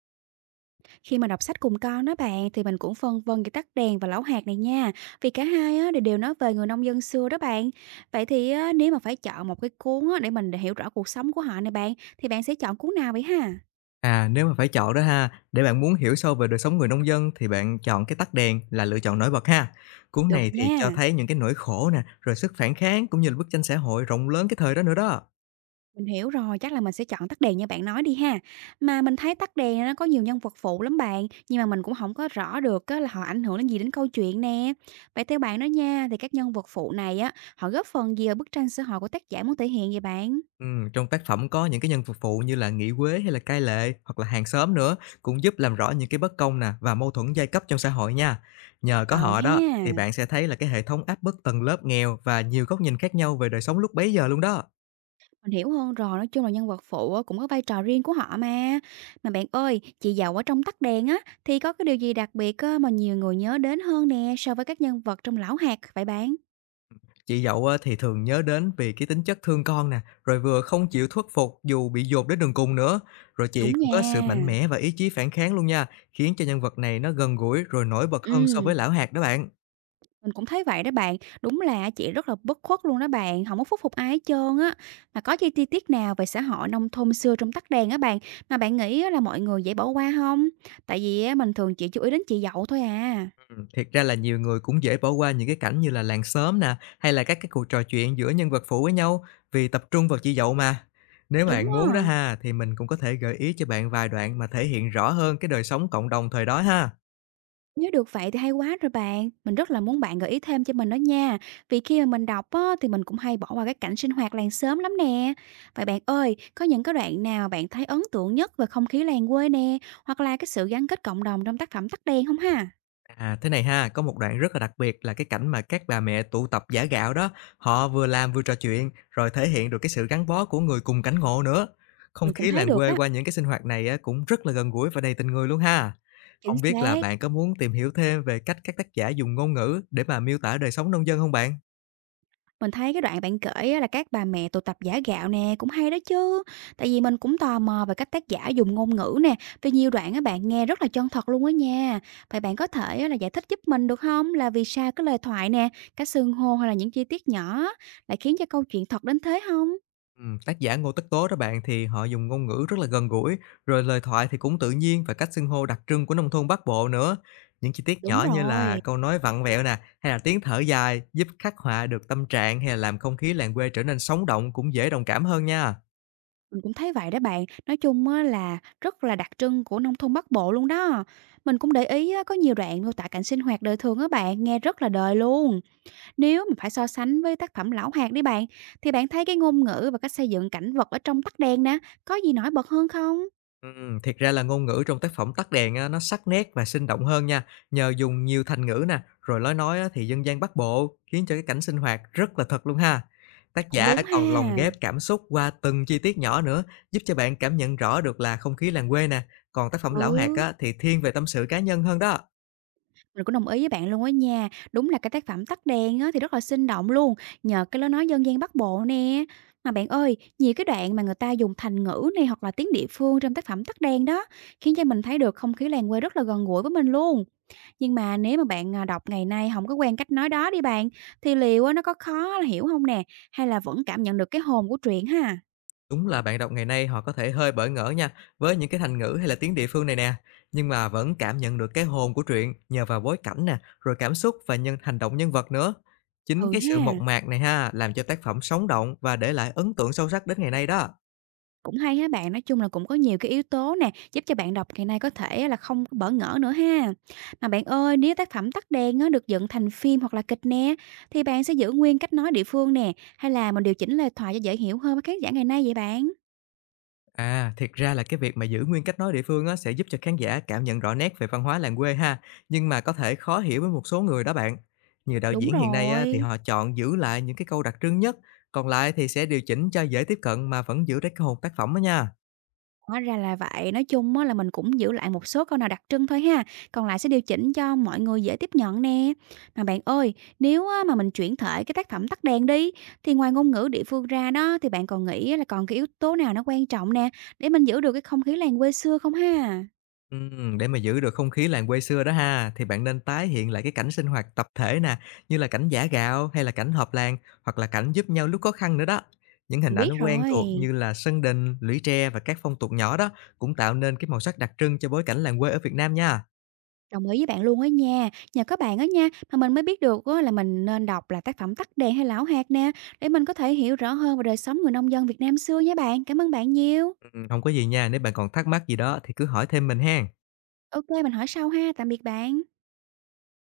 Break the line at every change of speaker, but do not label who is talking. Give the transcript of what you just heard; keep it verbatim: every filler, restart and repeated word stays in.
Khi mà đọc sách cùng con đó bạn thì mình cũng phân vân cái tắt đèn và lão hạt này nha. Vì cả hai á, đều đều nói về người nông dân xưa đó bạn. Vậy thì á, nếu mà phải chọn một cái cuốn á, để mình hiểu rõ cuộc sống của họ này bạn thì bạn sẽ chọn cuốn nào vậy ha?
À, nếu mà phải chọn đó ha, để bạn muốn hiểu sâu về đời sống người nông dân thì bạn chọn cái Tắt đèn là lựa chọn nổi bật ha. Cuốn
Được
này thì cho
nha.
thấy những cái nỗi khổ nè, rồi sức phản kháng cũng như là bức tranh xã hội rộng lớn cái thời đó nữa đó.
Mình hiểu rồi, chắc là mình sẽ chọn tắt đèn như bạn nói đi ha. Mà mình thấy tắt đèn nó có nhiều nhân vật phụ lắm bạn, nhưng mà mình cũng không có rõ được á, là họ ảnh hưởng đến gì đến câu chuyện nè. Vậy theo bạn đó nha, thì các nhân vật phụ này á, họ góp phần gì vào bức tranh xã hội của tác giả muốn thể hiện vậy bạn?
Ừm, trong tác phẩm có những cái nhân vật phụ như là nghị quế hay là cai lệ hoặc là hàng xóm nữa, cũng giúp làm rõ những cái bất công nè và mâu thuẫn giai cấp trong xã hội nha. Nhờ có
Ờ
họ đó thì
ha.
bạn sẽ thấy là cái hệ thống áp bức tầng lớp nghèo và nhiều góc nhìn khác nhau về đời sống lúc bấy giờ luôn đó.
Mình hiểu hơn rồi, nói chung là nhân vật phụ á cũng có vai trò riêng của họ mà. Mà bạn ơi, chị Dậu ở trong Tắt Đèn á, thì có cái điều gì đặc biệt á mà nhiều người nhớ đến hơn nè so với các nhân vật trong Lão Hạt vậy bạn?
Chị dậu á, thì thường nhớ đến vì cái tính chất thương con nè, rồi vừa không chịu khuất phục dù bị dồn đến đường cùng nữa. Rồi chị
Đúng
cũng có
nha.
sự mạnh mẽ và ý chí phản kháng luôn nha, khiến cho nhân vật này nó gần gũi rồi nổi bật hơn so
Ừm,
với lão hạt đó bạn.
mình cũng thấy vậy đó bạn. Đúng là chị rất là bất khuất luôn đó bạn, không có phúc phục ai hết trơn á. Mà có chi chi tiết nào về xã hội nông thôn xưa trong Tắt Đèn á bạn, mà bạn nghĩ á là mọi người dễ bỏ qua không? Tại vì á mình thường chỉ chú ý đến chị Dậu thôi à.
Ừm, thiệt ra là nhiều người cũng dễ bỏ qua những cái cảnh như là làng xóm nè, hay là các cái cuộc trò chuyện giữa nhân vật phụ với nhau, vì tập trung vào chị dậu mà. Nếu bạn
Đúng á.
muốn đó ha, thì mình cũng có thể gợi ý cho bạn vài đoạn mà thể hiện rõ hơn cái đời sống cộng đồng thời đó ha.
Nếu được vậy thì hay quá rồi bạn. Mình rất là muốn bạn gợi ý thêm cho mình đó nha. Vì khi mà mình đọc á, thì mình cũng hay bỏ qua cái cảnh sinh hoạt làng xóm lắm nè. Vậy bạn ơi, có những cái đoạn nào bạn thấy ấn tượng nhất về không khí làng quê nè, hoặc là cái sự gắn kết cộng đồng trong tác phẩm Tắt Đèn không ha?
À, thế này ha, có một đoạn rất là đặc biệt là cái cảnh mà các bà mẹ tụ tập giã gạo đó, họ vừa làm vừa trò chuyện, rồi thể hiện được cái sự gắn bó của người cùng cảnh ngộ nữa. Không
Mình cũng
khí
thấy
làng
được
quê
á.
qua những cái sinh hoạt này á, cũng rất là gần gũi và đầy tình người luôn ha.
Chính
Không biết là
xác.
bạn có muốn tìm hiểu thêm về cách các tác giả dùng ngôn ngữ để mà miêu tả đời sống nông dân không bạn?
Mình thấy cái đoạn bạn kể á là các bà mẹ tụ tập giả gạo nè cũng hay đó chứ. Tại vì mình cũng tò mò về cách tác giả dùng ngôn ngữ nè, vì nhiều đoạn á bạn nghe rất là chân thật luôn á nha. Vậy bạn có thể á là giải thích giúp mình được không? Là vì sao cái lời thoại nè, cái xưng hô hay là những chi tiết nhỏ lại khiến cho câu chuyện thật đến thế không?
Ừm, tác giả Ngô Tất Tố đó bạn thì họ dùng ngôn ngữ rất là gần gũi, rồi lời thoại thì cũng tự nhiên và cách xưng hô đặc trưng của nông thôn Bắc Bộ nữa. Những chi tiết
Đúng
nhỏ như là
rồi,
câu nói vặn vẹo nè, hay là tiếng thở dài giúp khắc họa được tâm trạng hay là làm không khí làng quê trở nên sống động, cũng dễ đồng cảm hơn nha.
mình cũng thấy vậy đó bạn. Nói chung á là rất là đặc trưng của nông thôn Bắc Bộ luôn đó. Mình cũng để ý á, có nhiều đoạn mô tả cảnh sinh hoạt đời thường á bạn, nghe rất là đời luôn. Nếu mà phải so sánh với tác phẩm Lão Hạt đi bạn, thì bạn thấy cái ngôn ngữ và cách xây dựng cảnh vật ở trong Tắt Đèn nè, có gì nổi bật hơn không?
Ừm, thiệt ra là ngôn ngữ trong tác phẩm Tắt đèn á, nó sắc nét và sinh động hơn nha, nhờ dùng nhiều thành ngữ nè, rồi lối nói á, thì dân gian Bắc Bộ, khiến cho cái cảnh sinh hoạt rất là thật luôn ha. Tác
Cũng
giả
đúng ha.
còn lồng ghép cảm xúc qua từng chi tiết nhỏ nữa, giúp cho bạn cảm nhận rõ được là không khí làng quê nè, còn tác phẩm Lão Hạt
Ừ,
á, thì thiên về tâm sự cá nhân hơn đó.
mình cũng đồng ý với bạn luôn á nha. Đúng là cái tác phẩm Tắt Đèn á, thì rất là sinh động luôn, nhờ cái lối nói dân gian Bắc Bộ nè. Mà bạn ơi, nhiều cái đoạn mà người ta dùng thành ngữ này hoặc là tiếng địa phương trong tác phẩm Tắt Đèn đó, khiến cho mình thấy được không khí làng quê rất là gần gũi với mình luôn. Nhưng mà nếu mà bạn, à, đọc ngày nay không có quen cách nói đó đi bạn, thì liệu á nó có khó hiểu không nè? Hay là vẫn cảm nhận được cái hồn của truyện ha?
Đúng là bạn đọc ngày nay họ có thể hơi bỡ ngỡ nha, với những cái thành ngữ hay là tiếng địa phương này nè, nhưng mà vẫn cảm nhận được cái hồn của truyện nhờ vào bối cảnh nè, rồi cảm xúc và nhân hành động nhân vật nữa. Chính
Ừ
cái sự
ha,
mộc mạc này ha, làm cho tác phẩm sống động và để lại ấn tượng sâu sắc đến ngày nay đó.
cũng hay ha bạn, nói chung là cũng có nhiều cái yếu tố nè, giúp cho bạn đọc ngày nay có thể là không có bỡ ngỡ nữa ha. Mà bạn ơi, nếu tác phẩm Tắt Đèn á được dựng thành phim hoặc là kịch nè, thì bạn sẽ giữ nguyên cách nói địa phương nè, hay là mình điều chỉnh lời thoại cho dễ hiểu hơn với khán giả ngày nay vậy bạn?
À, thiệt ra là cái việc mà giữ nguyên cách nói địa phương á, sẽ giúp cho khán giả cảm nhận rõ nét về văn hóa làng quê ha, nhưng mà có thể khó hiểu với một số người đó bạn. Nhiều đạo
Đúng
diễn hiện nay á, thì
rồi.
họ chọn giữ lại những cái câu đặc trưng nhất, còn lại thì sẽ điều chỉnh cho dễ tiếp cận mà vẫn giữ được cái hồn tác phẩm đó nha.
Hóa ra là vậy, nói chung á là mình cũng giữ lại một số câu nào đặc trưng thôi ha, còn lại sẽ điều chỉnh cho mọi người dễ tiếp nhận nè. Mà bạn ơi, nếu á mà mình chuyển thể cái tác phẩm Tắt đèn đi, thì ngoài ngôn ngữ địa phương ra đó, thì bạn còn nghĩ á là còn cái yếu tố nào nó quan trọng nè, để mình giữ được cái không khí làng quê xưa không ha?
Ừm, để mà giữ được không khí làng quê xưa đó ha, thì bạn nên tái hiện lại cái cảnh sinh hoạt tập thể nè, như là cảnh giã gạo hay là cảnh họp làng, hoặc là cảnh giúp nhau lúc khó khăn nữa đó. Những hình
Mình biết
ảnh quen
rồi,
thuộc như là sân đình, lũy tre và các phong tục nhỏ đó, cũng tạo nên cái màu sắc đặc trưng cho bối cảnh làng quê ở Việt Nam nha.
đồng ý với bạn luôn á nha, nhờ các bạn á nha, mà mình mới biết được á là mình nên đọc là tác phẩm Tắt đèn hay Lão Hạt nè, để mình có thể hiểu rõ hơn về đời sống người nông dân Việt Nam xưa nha bạn. Cảm ơn bạn nhiều.
Ừm, Không có gì nha, nếu bạn còn thắc mắc gì đó thì cứ hỏi thêm mình hen.
ô kê, mình hỏi sau ha. Tạm biệt bạn.